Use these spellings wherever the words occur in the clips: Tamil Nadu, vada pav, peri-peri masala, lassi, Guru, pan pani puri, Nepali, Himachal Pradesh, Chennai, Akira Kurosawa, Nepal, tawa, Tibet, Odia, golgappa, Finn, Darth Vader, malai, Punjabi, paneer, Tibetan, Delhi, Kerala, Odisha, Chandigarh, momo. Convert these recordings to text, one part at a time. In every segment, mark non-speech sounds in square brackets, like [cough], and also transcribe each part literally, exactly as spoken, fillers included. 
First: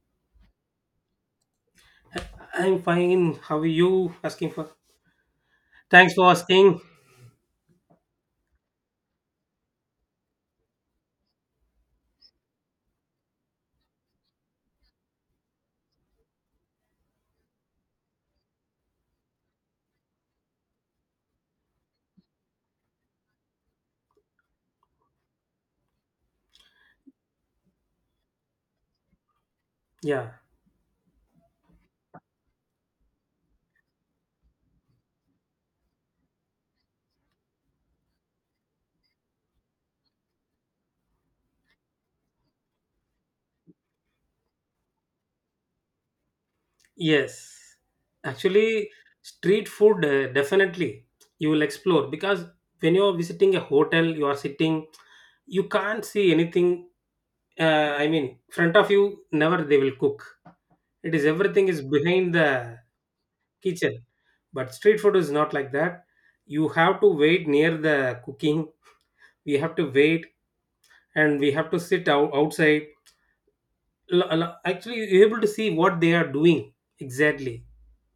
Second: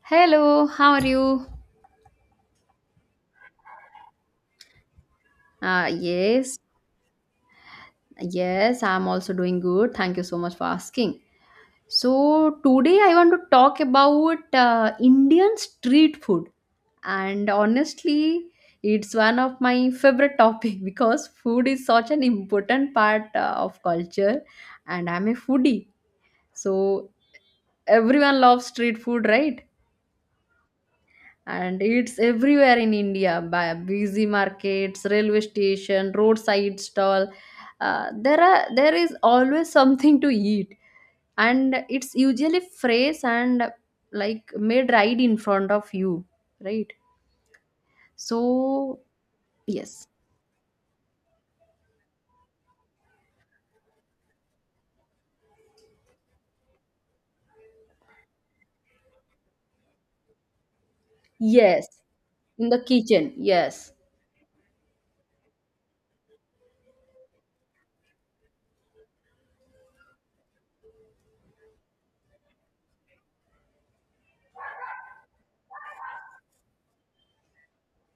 Hello, how are you? I'm fine. How are you? Asking for. Uh, Thanks for yes, asking. yes, I'm also doing good. Thank you so much for asking. So, today I want to talk about uh, Indian street food. And honestly, it's one of my favorite topic [laughs] because food is such an important part uh, of culture, and I'm a foodie. So, everyone loves street food, right? Yeah. And it's everywhere in India by busy markets, railway station, roadside stall. Uh, there are there is always something to eat, and it's usually fresh and like made right in front of you, right? Yes. Actually, So street food yes, uh, definitely you will explore because when you are visiting a hotel, you are sitting, you can't see anything. Uh, I mean, front of you never they will cook. It is everything is yes, behind in the the kitchen, yes, kitchen, but street food is not like that. You have to wait near the cooking. We have to wait and we have to sit out outside l- l- actually you're able to see what they are doing exactly,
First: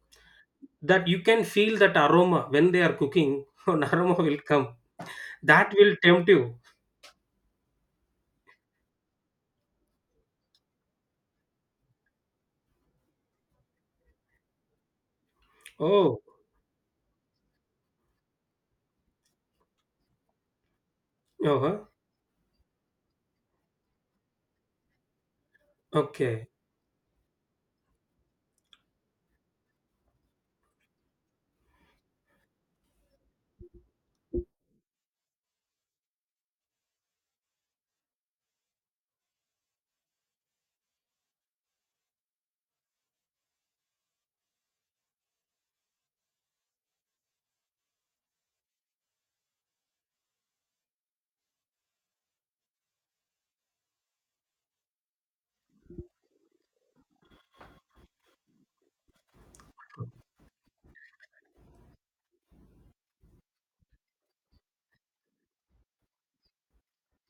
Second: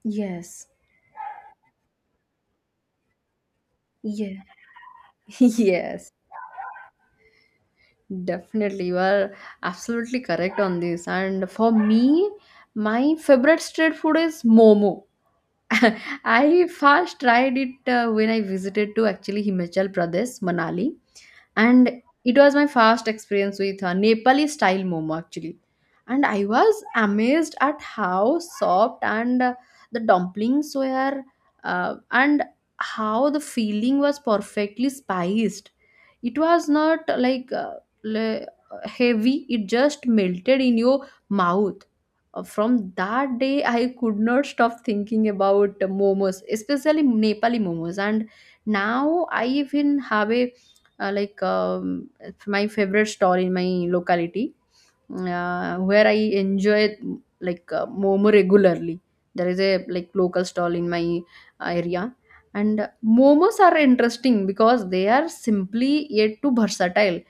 yes, that you can feel that aroma when they are cooking [laughs] an aroma will yeah, come [laughs] that will yes. tempt you. Definitely, you are absolutely correct on this. And for me, my favorite street food is momo. [laughs] Oh, I first tried it uh, when I visited to actually Himachal Pradesh, Manali, uh-huh. and it was my first experience with uh, Nepali style momo actually. And I Okay. was amazed at how soft and uh, the dumplings were, uh, and how the filling was perfectly spiced. It was not like uh, le- uh, heavy, it just melted in your mouth. Uh, From that day, I could not stop thinking about uh, momos, especially Nepali momos. And now I even have a uh, like um, my favorite stall in my locality, uh, where I enjoy like uh, momo regularly. There is a like local stall in my area, and momos are interesting because they are simply yet too versatile.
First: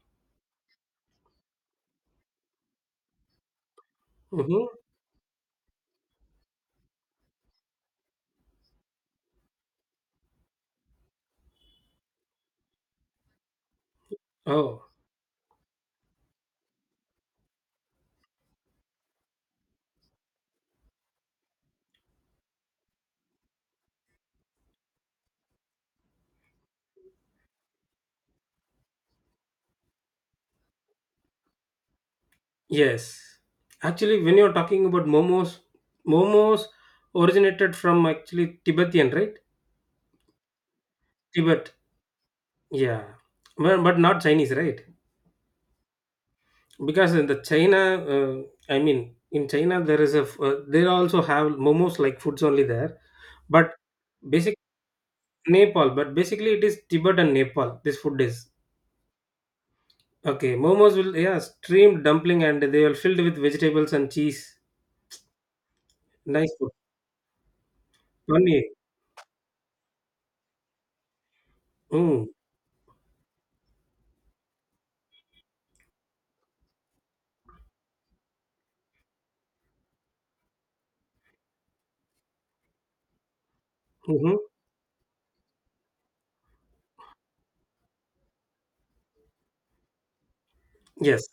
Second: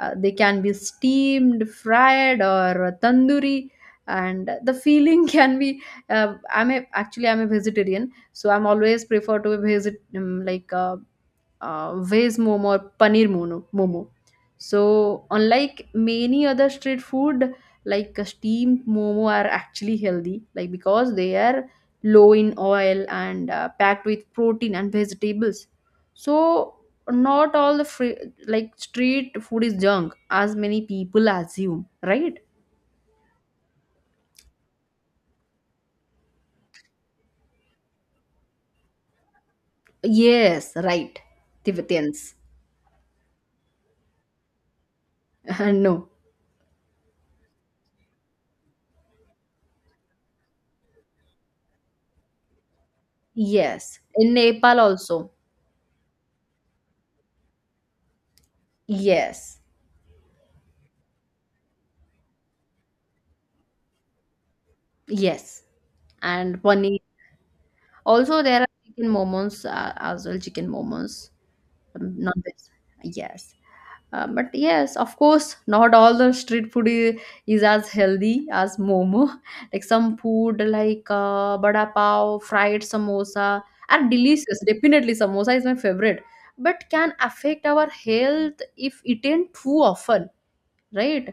Uh, they can be steamed, fried, or tandoori, and Mm-hmm. the feeling [laughs] can be. Uh, I'm a, actually I'm a vegetarian, so I'm always prefer to visit um, like uh, uh, veg momo or paneer mono, momo. Oh, So, unlike many other street food, like uh, steamed momo are actually healthy, like because they are low in oil and uh, packed with protein and vegetables. So, not all the free, like street food is junk, as many people assume, right? yes. Actually, when you're talking about momos, momos originated from actually Tibetan, right? Yes, right. Tibet. Tibetans. Yeah, well, but not Chinese, right? [laughs] No. Because in the China, uh, I mean, in China there is a f- uh, they also have momos like foods only there. But Yes. In Basic Nepal also. Nepal, but basically it is Tibet and Nepal. This food is Yes. okay. Momos will, yeah, steamed dumpling and they will filled with vegetables and cheese. Yes. Nice And food. paneer. Also, there Paneer. are chicken momos uh, as well, chicken momos. Um, Mm. not this. Yes. Uh, but yes, of course, not all the street food is, is as healthy as momo. [laughs] Like some food like uh, vada pav, fried samosa are Mm-hmm. delicious. Definitely, samosa is my favorite. But can affect our health if eaten too often, right? Yes.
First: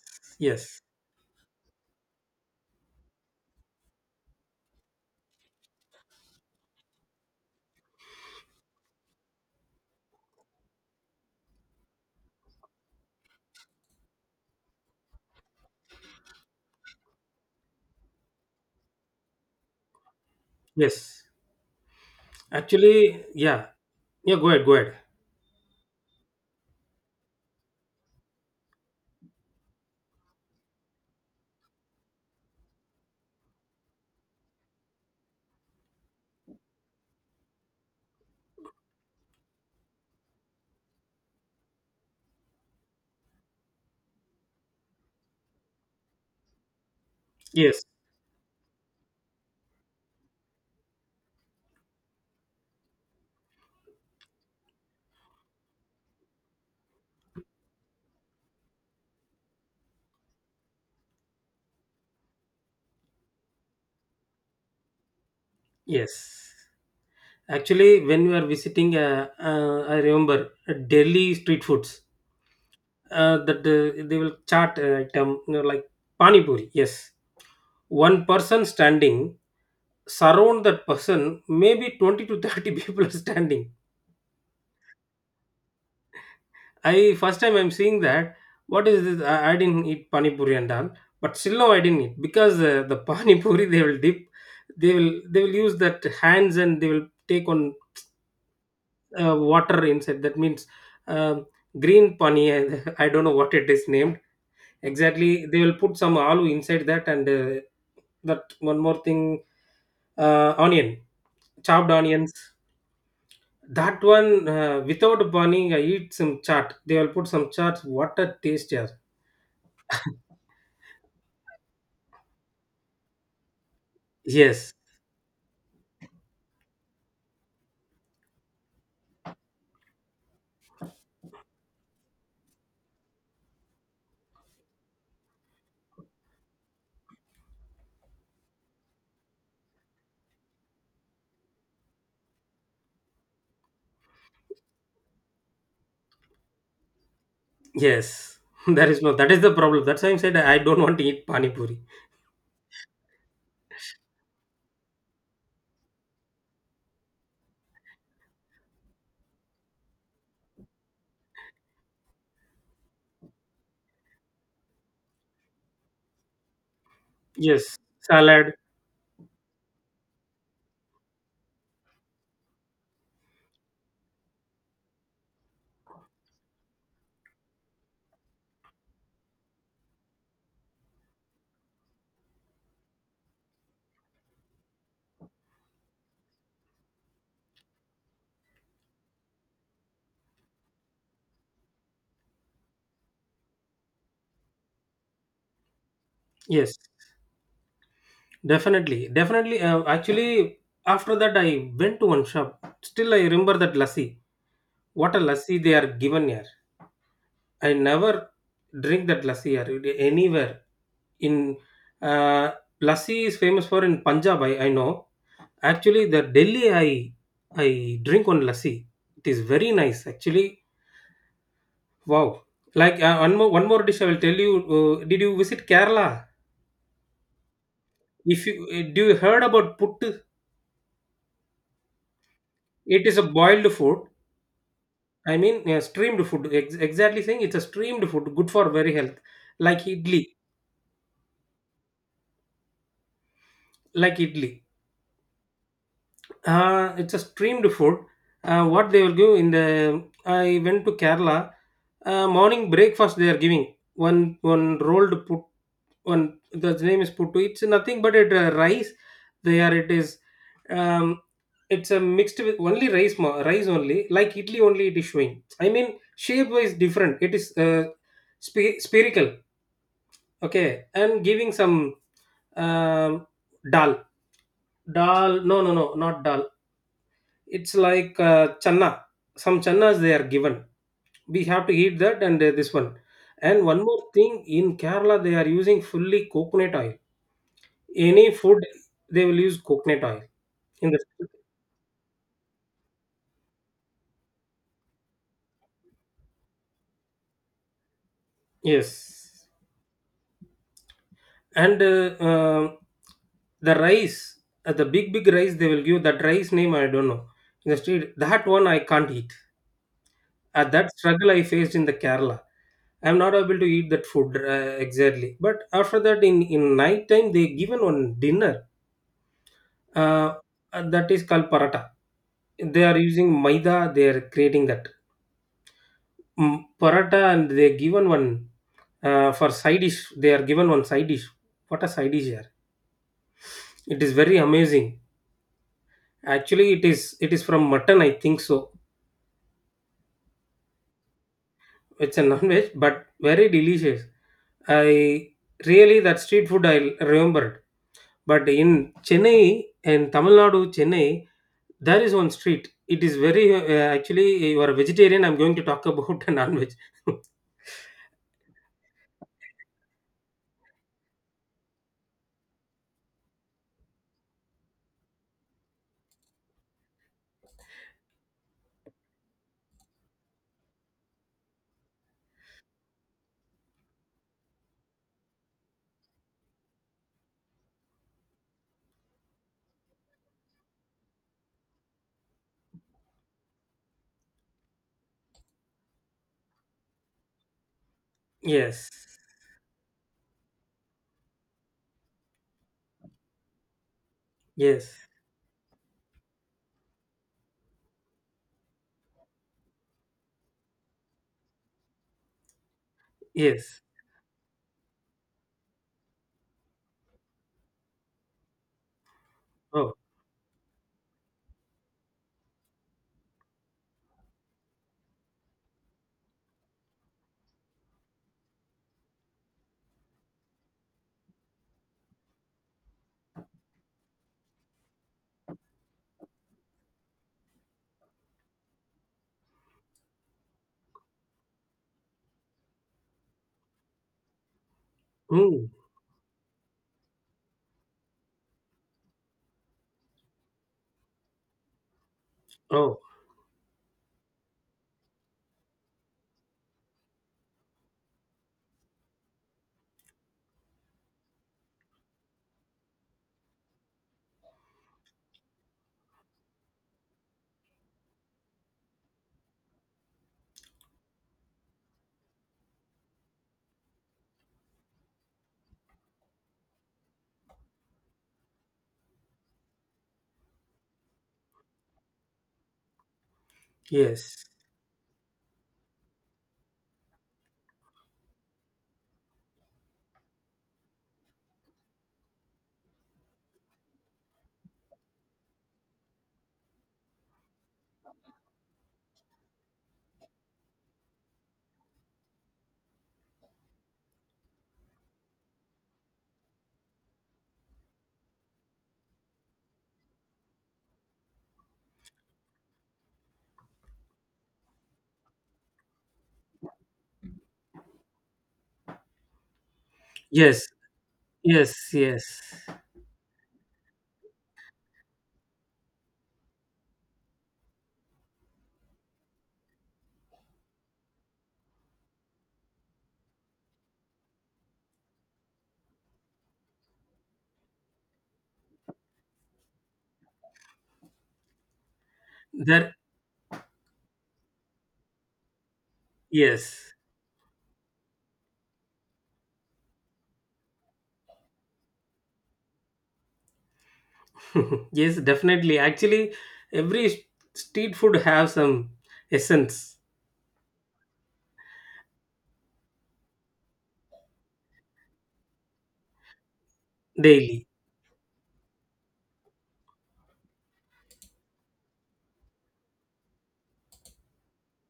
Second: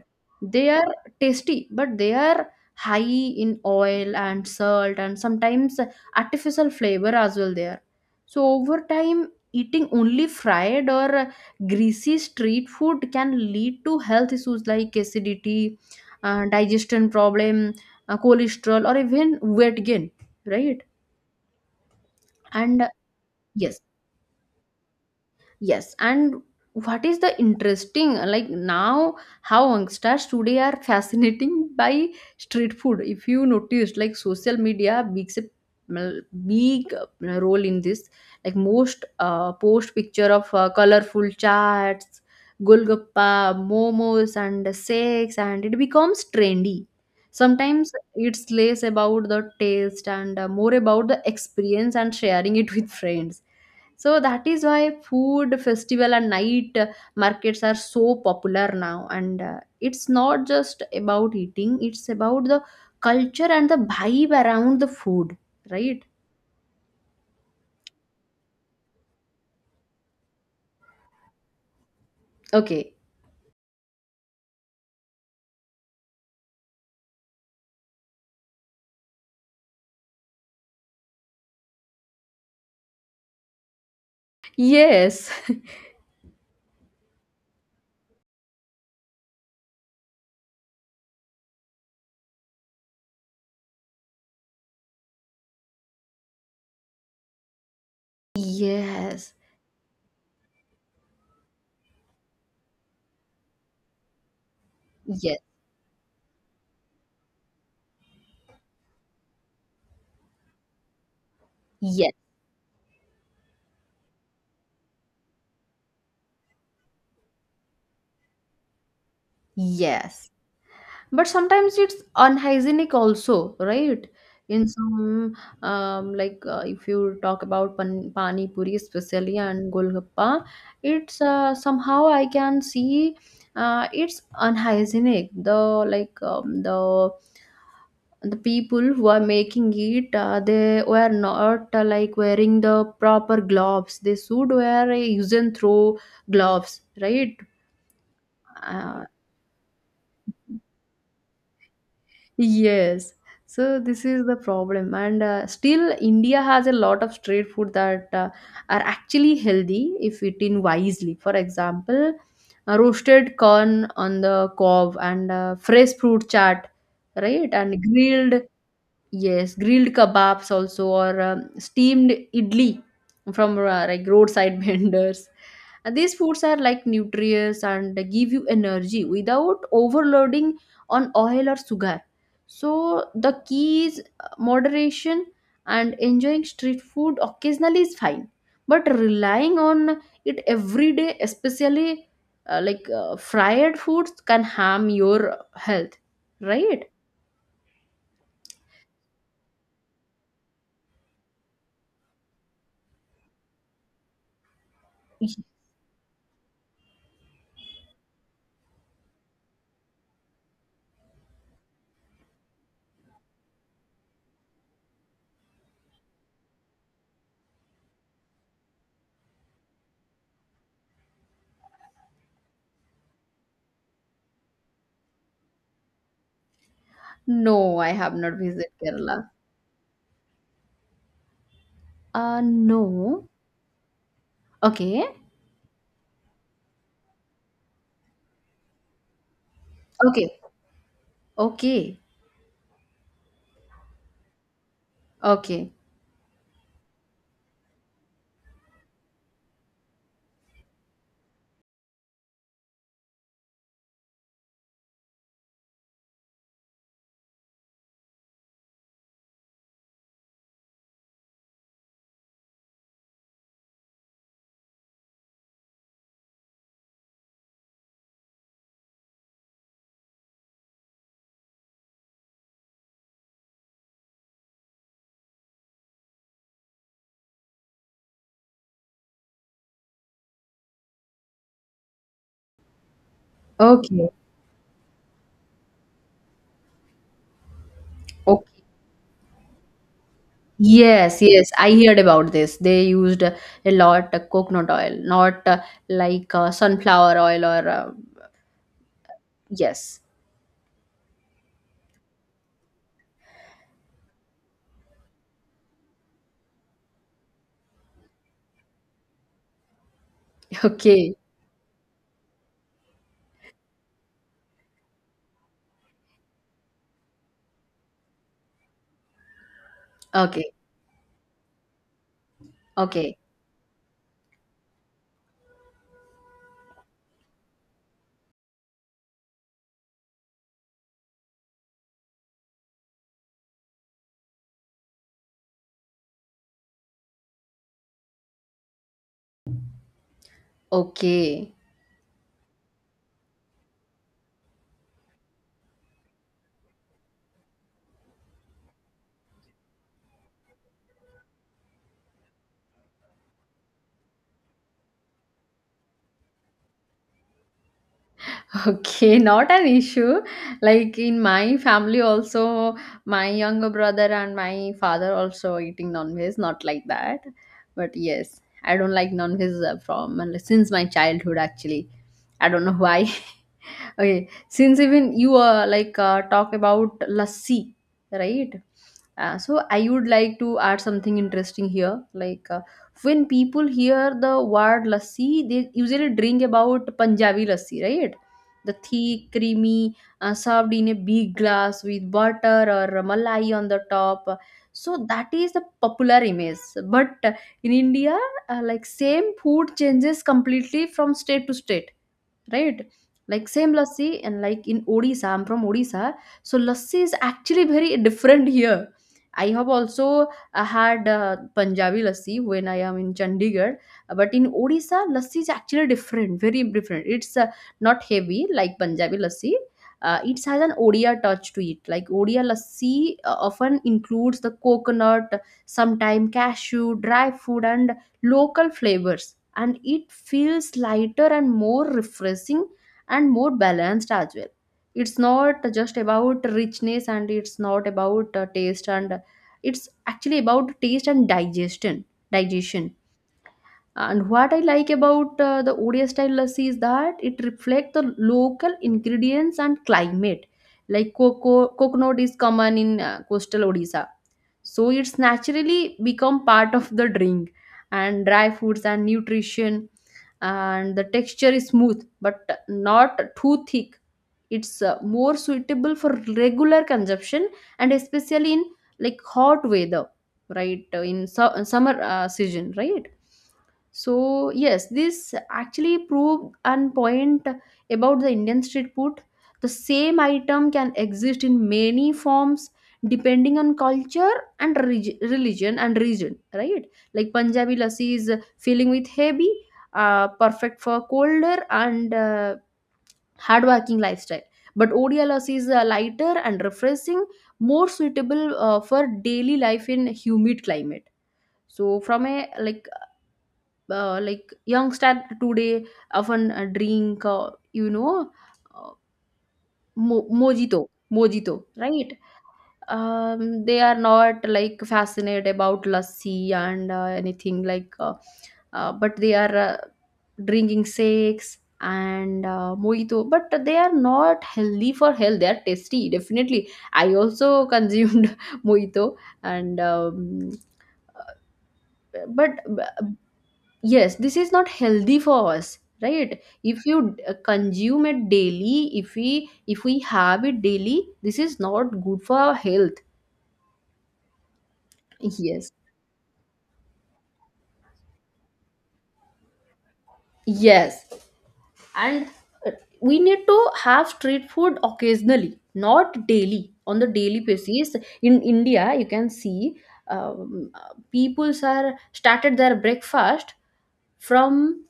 They Yes. are tasty, but they are high in oil and salt, and sometimes artificial flavor as well there. So over time, eating only fried or greasy street food can lead to health issues like acidity, uh, digestion problem, uh, cholesterol, or even weight gain, right? Yes. And Actually, yeah. yes. Yeah. Go ahead. Go ahead. Yes, and what is the interesting like now how youngsters today are fascinating [laughs] by street food. If you noticed, like social media makes a mm, big uh, role in this. Like most uh, post picture of uh, colorful charts, golgappa, momos, and shakes, and it becomes trendy. Yes. Sometimes it's less about the taste and uh, more about the experience and sharing it [laughs] with friends. So that is why food festival and night uh, markets are so popular now. And uh, it's not just about eating, it's about the culture and the vibe around the food, right? Yes. Actually, when we are visiting, uh, uh, I remember uh, Delhi street foods. Okay. Uh, that uh, they will chart uh, item, you know, like pani puri. Yes, one person standing surround that person maybe twenty to thirty [laughs] people are standing. Yes. I first time I'm seeing that, what is this? i, I didn't eat pani puri and all, but still no, I didn't eat because uh, the [laughs] pani puri they will dip, they will they will use that hands and they will take on [laughs] Yes. uh, water inside, that means uh, green pani. I [laughs] I don't know what it is named exactly. Yes. They will put some aloo inside that and uh, that one more thing, uh, onion, chopped Yes. onions. That one, uh, without burning, I eat some chaat. They will put some chaat. What a taste, yeah. Yes. But sometimes it's unhygienic also, right? In Yes, some, um, like uh, if you talk about pan pani puri especially and golgappa, it's uh, somehow I can see uh, it's unhygienic. The like um, the the people who are making it uh, they were not uh, like wearing the proper gloves. They should wear a use and throw gloves, right? yes. [laughs] That is Uh, no. That is the problem. That's why I said I don't want to eat pani puri. Yes. So this is the problem, and uh, still India has a lot of street food that uh, are actually healthy if eaten wisely. For example, uh, roasted corn on the cob and uh, fresh fruit chaat, right? Yes, And grilled. salad. Yes, grilled kebabs also, or um, steamed idli from uh, like roadside [laughs] vendors. And these foods are like nutritious and give you energy without overloading on oil or sugar. So the key is uh, moderation, and enjoying street food occasionally is fine, but relying on it every day, especially uh, like uh, fried foods, can harm your health, Yes, right? definitely, definitely. Uh, actually, after that, I went to one shop. Still, I remember that lassi. What a lassi they are given here. I never drink that lassi here anywhere. In uh, lassi is famous for in Punjab. I, I know. Actually, the Delhi I I drink on lassi. It is very nice actually. Wow. Like uh, one more one more dish I will tell you. Uh, did you visit Kerala? No, I have not If you visited uh, do you Kerala. heard about puttu? Uh, It is a no. boiled food. Okay. I mean uh, steamed food. Ex- exactly saying, it's a steamed food, good for very health. Like Okay. idli, Okay. like idli. Okay. Uh, it's a steamed food. Uh, what they will give in the I went to Kerala. Uh, morning breakfast they are giving one one rolled put. One, the name is puttu. It's nothing but it uh, rice. There it is, um it's a mixed with only rice, ma- rice only, like italy only it is showing. I mean, shape wise different. It is uh, sp- spherical. Okay. And giving some um dal. Dal no no no not dal. It's like uh, channa, some channas they are given. We have to eat that, and uh, this one. And one more Okay. thing, in Kerala they are using fully coconut oil, any Okay. food they will use coconut oil in the. Yes, yes. I heard about this. They used a lot of coconut oil, not uh, like uh, sunflower oil or uh, Yes, yes. and uh, um, the rice, uh, the big big rice they will give, that rice name I don't know. In the street that one I can't eat. Uh, [laughs] that Okay. struggle I faced in the Kerala, I'm not able to eat that food, uh, exactly. But after that, in in night time they given one dinner, uh, Okay. uh, that is called paratha. They are Okay. using maida, they are creating that. Mm, paratha, and they given one uh, for side dish. They are given one side dish. What a side dish here! It is very amazing. Actually, it is it is from mutton, I think so. Okay. It's a non-veg, but very delicious. I really, that street food I remembered. But in Chennai, in Tamil Nadu, Chennai, there is one street. It is very uh, actually. You are a vegetarian. I'm going to talk about [laughs] a non-veg. [laughs] Okay, [laughs] not an issue. Like in my family also, my younger brother and my father also eating non-veg, not like that. But yes, I don't like non-veg uh, from since my childhood actually. I don't know why. [laughs] Okay, since even you uh, like uh, talk about lassi, right? Uh, so I would like to add something interesting here. Like uh, when people hear the word lassi, they usually drink about Punjabi lassi, right? The Yes, thick, creamy, uh, served in a big glass with butter or malai on the top. yes, So that is the popular image. But uh, in India, uh, like same food changes completely from state to state, right? Like same yes. lassi and like in Odisha, I'm from Odisha, so lassi is actually very [laughs] different here. I have Oh, also uh, had uh, Punjabi lassi when I am in Chandigarh, but in Odisha, lassi is actually different, very different. It's uh, not heavy like Punjabi lassi. Uh, it has an Odia touch to it. Like Odia lassi uh, often includes the coconut, sometime cashew, dry fruit, and local flavors, and it feels lighter and more refreshing and more balanced as well. It's not mm. just about richness, and it's not about uh, taste and uh, it's actually about taste and digestion digestion. Oh. And what I like about uh, the Odia style lassi is that it reflects the local ingredients and climate. Like cocoa, coconut is common in uh, coastal Odisha, so it's naturally become part of the drink. And dry foods and nutrition, and the texture is smooth but not too thick. It's uh, more suitable for regular consumption, and especially in like hot weather, right? uh, in su- uh, summer uh, season, right? Yes. So yes, this actually proved an point about the Indian street food. The same item can exist in many forms depending on culture and reg- religion and region, right? Like Punjabi lassi is filling with heavy, uh, perfect for colder and uh, hardworking lifestyle. But O D L S is uh, lighter and refreshing, more suitable uh, for daily life in humid climate. So from a like uh, like youngster today often uh, drink uh, you know uh, mo- Yes. mojito, mojito, Yes. right? Yes. Um, they are not like fascinated about lassi and uh, anything like uh, uh, but they are uh, drinking shakes and uh, mojito, but they are not healthy for health. They are tasty, definitely. I also [laughs] consumed mojito, and um, but That yes, this is not healthy for us, right? If yes. you uh, consume it daily, if we if we have it daily, this is not good for our health. [laughs] Yes, Yes, definitely. Actually, every st- street food have some essence yes, and uh, we need to have street food occasionally, not daily on the daily daily. basis. In India, you can see um, uh, peoples are started their breakfast from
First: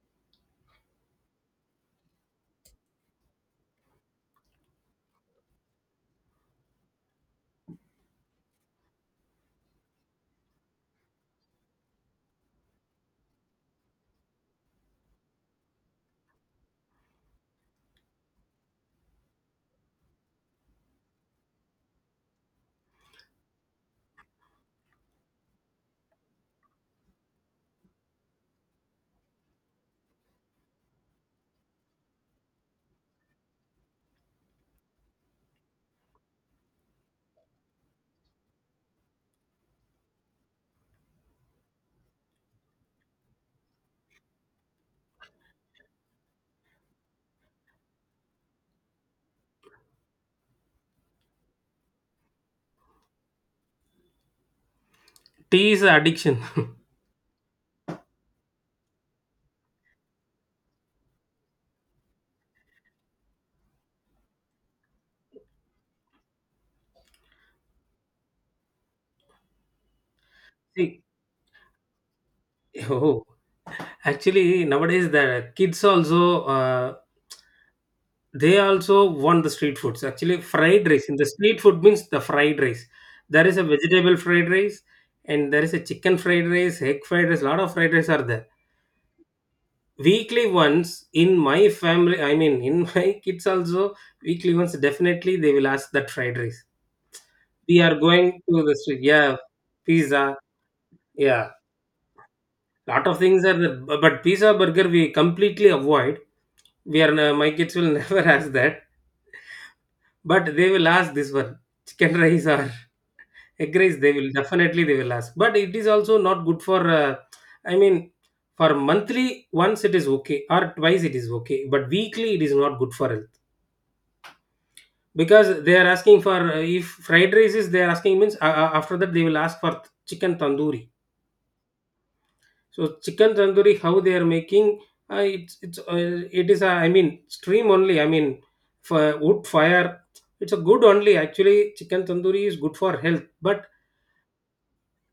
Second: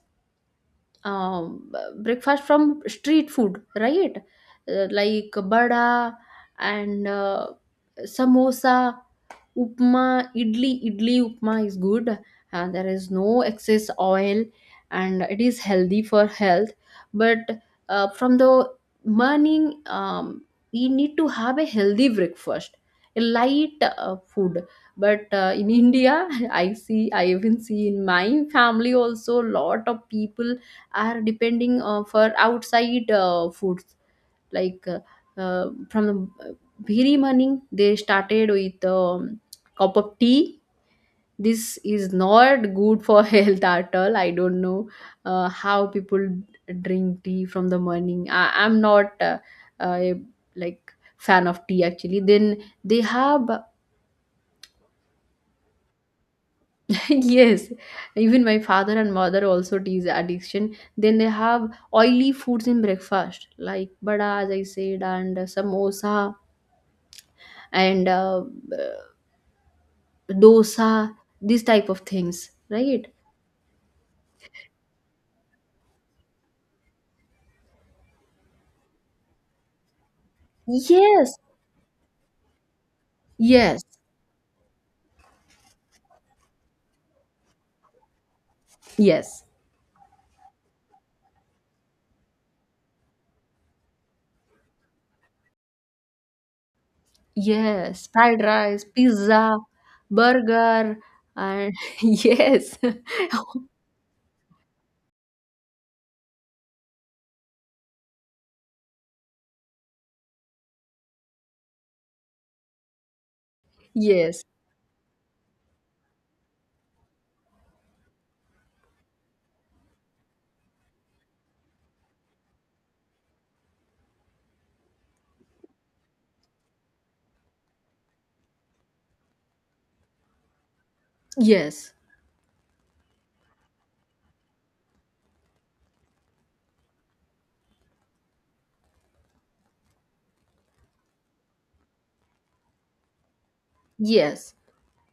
um, uh, breakfast from street food, right? Uh, like bada and uh, samosa, upma, idli. Idli upma is good, and there is no excess oil, and it is healthy for health. But uh, from the morning, um, we need to have a healthy breakfast, a light uh, food. But uh, in India, [laughs] I see, I even see in my family also, lot of people are depending uh, for outside uh, food, like uh, uh, from the uh, very morning they started with um, cup of tea. This is not good for [laughs] health at all. I don't know uh, how people drink tea from the morning. I, I'm not uh, a, like fan of tea actually. Then they have Tea is addiction. [laughs] yes, even my father and mother also tea addiction. Then they have oily foods in breakfast like bada, as I said, and samosa and uh, [laughs] See, dosa, these type of things, right? oh, actually nowadays the kids also uh, they also want the street foods. Actually, fried rice. In the Yes, street food means the fried rice. There is a yes, vegetable fried rice, and there is a chicken fried rice, egg fried rice. Lot of fried rice are there. yes, Weekly ones in my family, I mean, in [laughs] my kids also weekly ones, definitely they will ask that fried rice. We are yes. going Fried to the rice, street, yeah, pizza, pizza, burger, yeah. and [laughs] yes, Lot of things are there, bu- but pizza, burger we completely avoid. We are n- my kids will [laughs] never ask that, but they will ask this one, chicken rice or [laughs] egg [laughs] rice. They will yes, definitely, they will ask. But it is also not good for uh, I mean, for monthly once it is okay, or twice it is okay, but weekly it is not good for health. Because they are asking for uh, if fried rice is they are asking means, uh, uh, after that they will ask for chicken tandoori. yes, So chicken tandoori, how they are making, uh, it's it's uh, it is a- I mean stream only, I mean for wood fire, it's a good only. Actually, chicken tandoori is good for health, but yes,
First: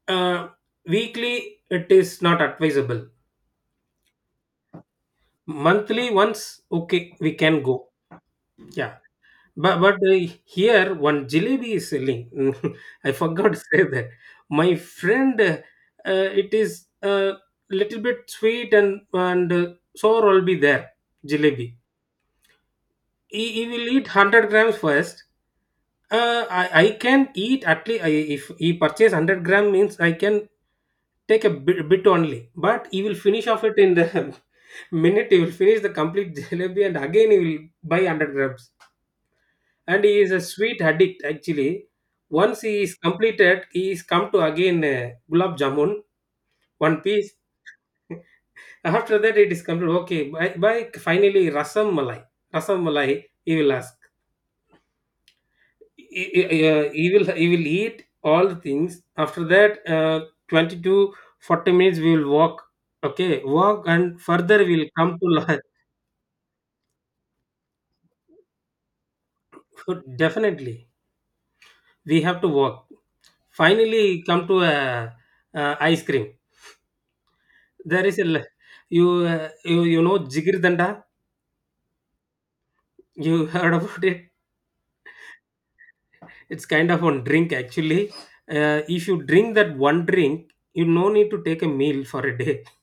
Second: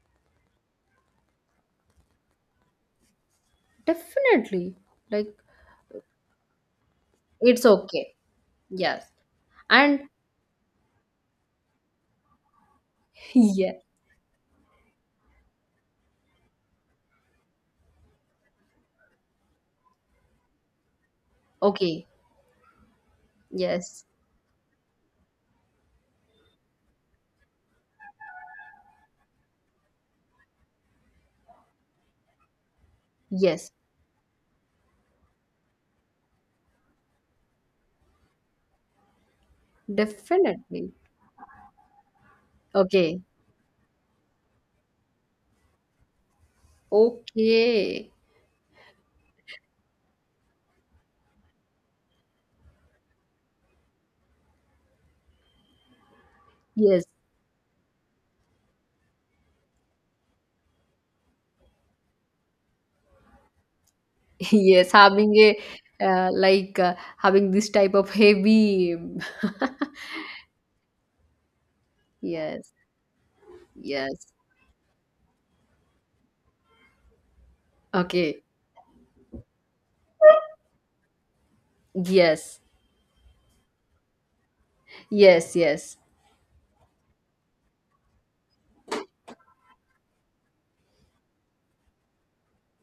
uh, weekly it is not advisable. definitely. Like Monthly once, okay, we can it's go, okay. yeah. Yes, But but and uh, here one jalebi is selling. [laughs] I [laughs] forgot to yeah, say that. My friend, uh, uh, it is a little bit sweet and and uh, sour will be there. Jalebi. okay, He, he will yes, eat hundred grams first. Uh, I I can eat at least I, if he purchase hundred gram means I can take a bit, bit only. But he will finish off yes, it in the [laughs] minute. He will finish the complete jalebi and again he will buy hundred grams, and he is a sweet definitely. addict actually. Once he is Okay, completed, he is come to again uh, gulab jamun, one piece. okay, After that, it is complete. Okay, by, by finally rasam malai, rasam malai. He will ask. He, he- uh, yes, he will He will eat all the things. After that, uh, twenty to forty minutes we will walk. Okay, walk and [laughs] further we will yes, come to having a lunch. uh, like uh, having this type of heavy. [laughs] Definitely, we have to Yes, walk. Finally, yes. come to a, uh uh, ice cream. There is a Okay. l- you uh, you you know jigir danda. Yes, You [laughs] heard about it? yes, yes. It's kind of on drink actually. Uh, if you drink that one drink, you no need to take a meal for a day. [laughs]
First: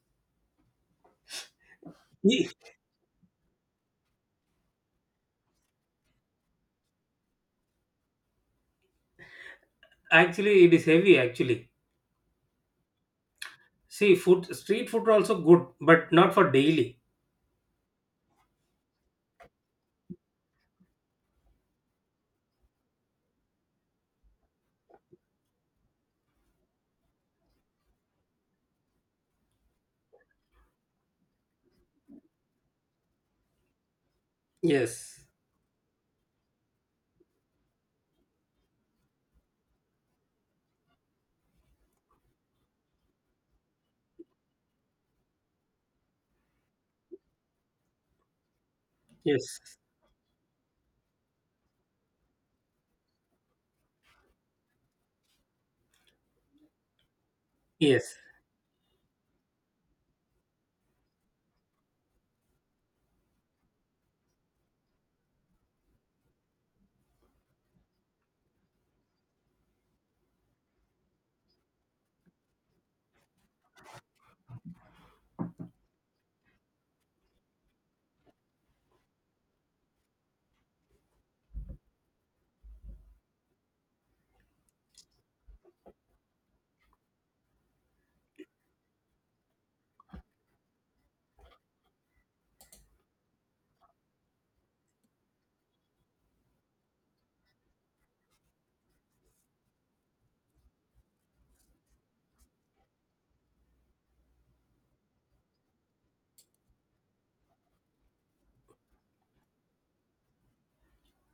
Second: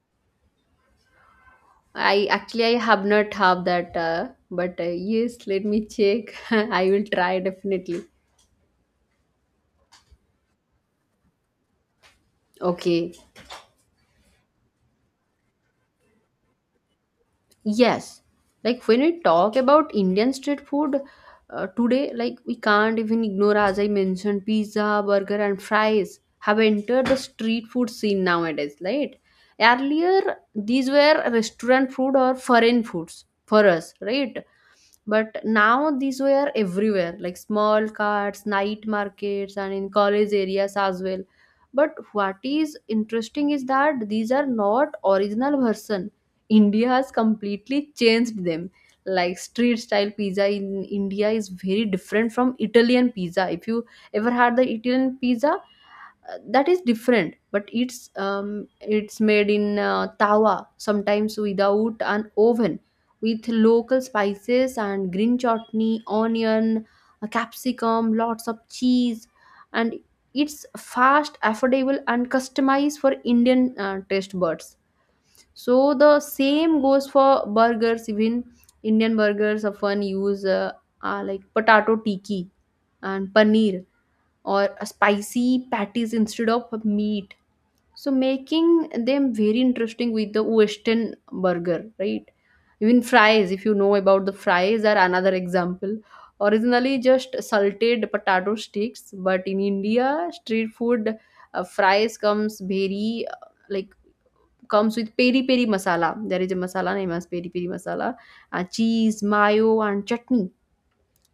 I E- actually I have not have that, uh, but uh, yes, let me check. [laughs] I will try definitely. Actually, it is heavy. Actually, Okay. see, food street food are also good, but not for daily. Yes, like when we talk about Indian street food uh, today, like we can't even ignore, as I mentioned, pizza, burger, and fries have entered the street food scene nowadays, right? Earlier, these were restaurant food or foreign foods for us, right? Yes, But now these were everywhere, like small carts, night markets, and in college areas as well. But what is interesting is that these are not original version. India has completely changed them. Like yes, street style pizza in India is very different from Italian pizza. If you ever had the Italian pizza, uh, that is different, but it's yes, um, it's made in uh, tawa, sometimes without an oven, with local spices and green chutney, onion, uh, capsicum, lots of cheese, and it's fast, affordable, and customized for Indian uh, taste buds. So the same goes for burgers. Even Indian burgers often use uh, uh, like potato tiki and paneer or spicy patties instead of meat. So making them very interesting with the Western burger, right? Even fries, if you know about the fries, are another example. Originally just salted potato sticks, but in India, street food uh, fries comes very uh, like comes with peri-peri masala. There is a masala name as peri-peri masala, uh, cheese, mayo, and chutney.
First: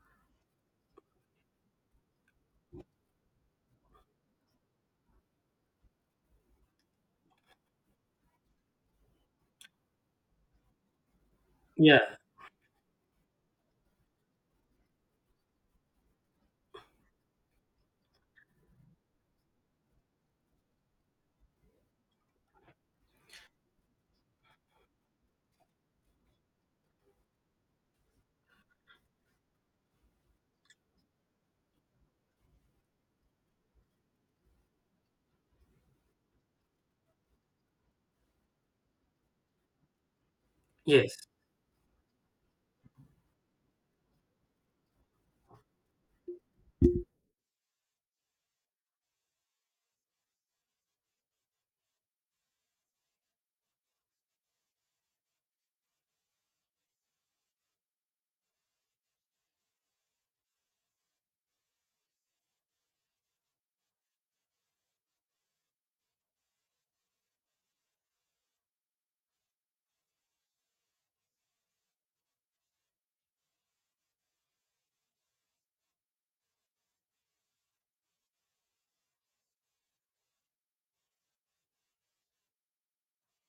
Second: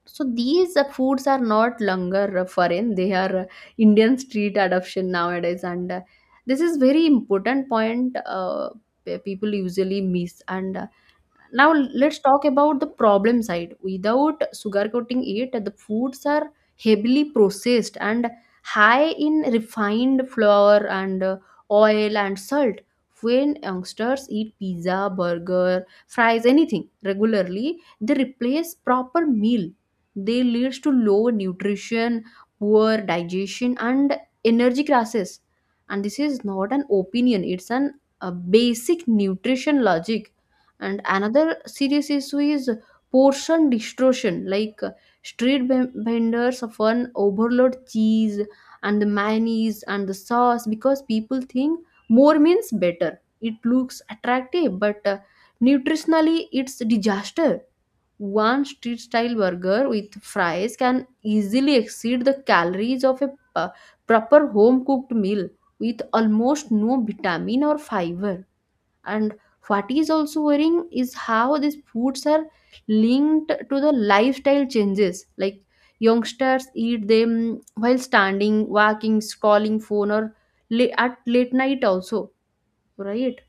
So these uh, foods are not longer uh, foreign; they are uh, Indian street adoption nowadays, and uh, this is very important point, uh, pe- people usually miss. And uh, now yeah, let's talk about the problem side. Without sugarcoating it, the foods are heavily processed and high in refined flour and uh, oil and salt. When youngsters eat pizza, burger, fries, anything regularly, they replace proper meal. They leads to low nutrition, poor digestion, and energy crisis. And this is not an opinion; it's an a basic nutrition logic. And yes, another serious issue is portion distortion, like uh, street ben- vendors often overload cheese and the mayonnaise and the sauce because people think more means better. It looks attractive, but uh, nutritionally it's a disaster. One street style burger with fries can easily exceed the calories of a uh, proper home cooked meal, with almost no vitamin or fiber. And what is also worrying is how these foods are linked to the lifestyle changes, like youngsters eat them while standing, walking, scrolling phone, or la- at late night also, right?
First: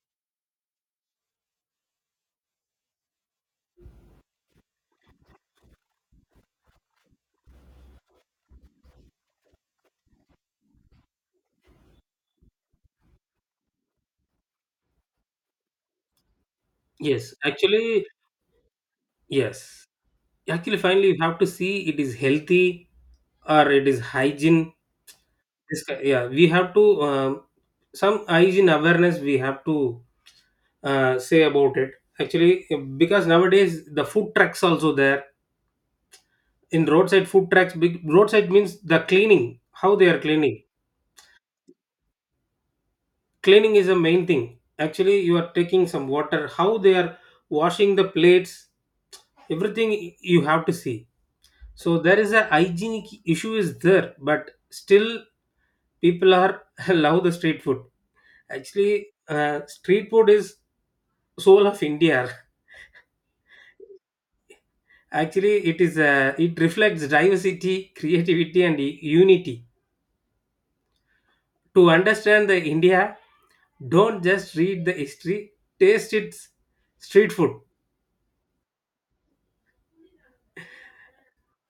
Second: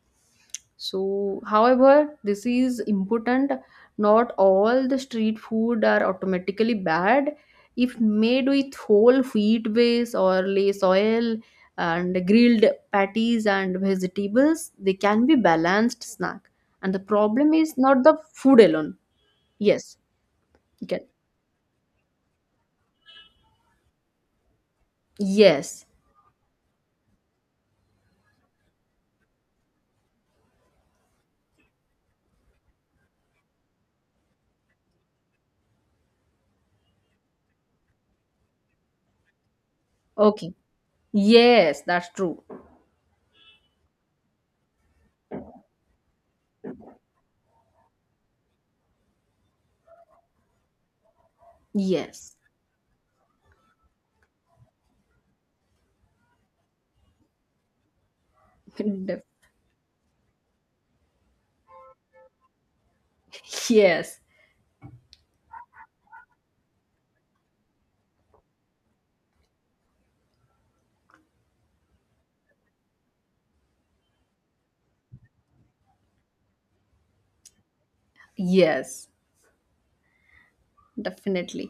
So however this is important, not all the street food are automatically bad. If made with whole wheat base or less oil and grilled patties and vegetables, they can be balanced snack. And the yes. problem is not Actually, the food alone. yes. Yes, Actually, you can. finally, you have to see, it is healthy or it is hygiene. This, Yes, yeah, we have to, um, some hygiene awareness we have to uh, say about it actually. Because nowadays the food trucks also there, in roadside food trucks. Big roadside means the cleaning, how they are okay, cleaning. yes, that's true, Cleaning is a main thing. Actually, you are taking some water, how they are washing the plates, everything you have to see. So there is yes. a hygienic issue is there, but still people are [laughs] love the street food. [laughs] Actually, Def- uh, street food is soul of India. yes, Actually, it is uh, it reflects diversity, creativity, and u- unity. To understand the India, don't just read the history; taste its street food. yes, definitely.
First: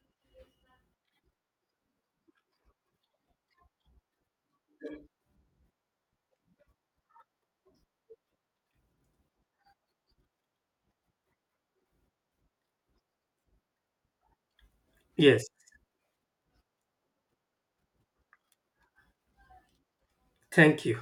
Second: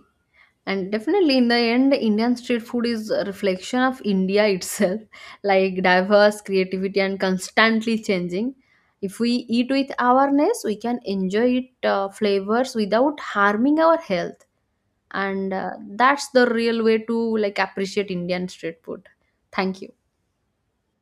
And definitely, in the end, Indian street food is a reflection of India itself, [laughs] like diverse creativity and constantly changing. If we eat with awareness, we can enjoy it uh, flavors without harming our health, Yes, and uh, that's the real way to like appreciate Indian street food. Thank you. thank you.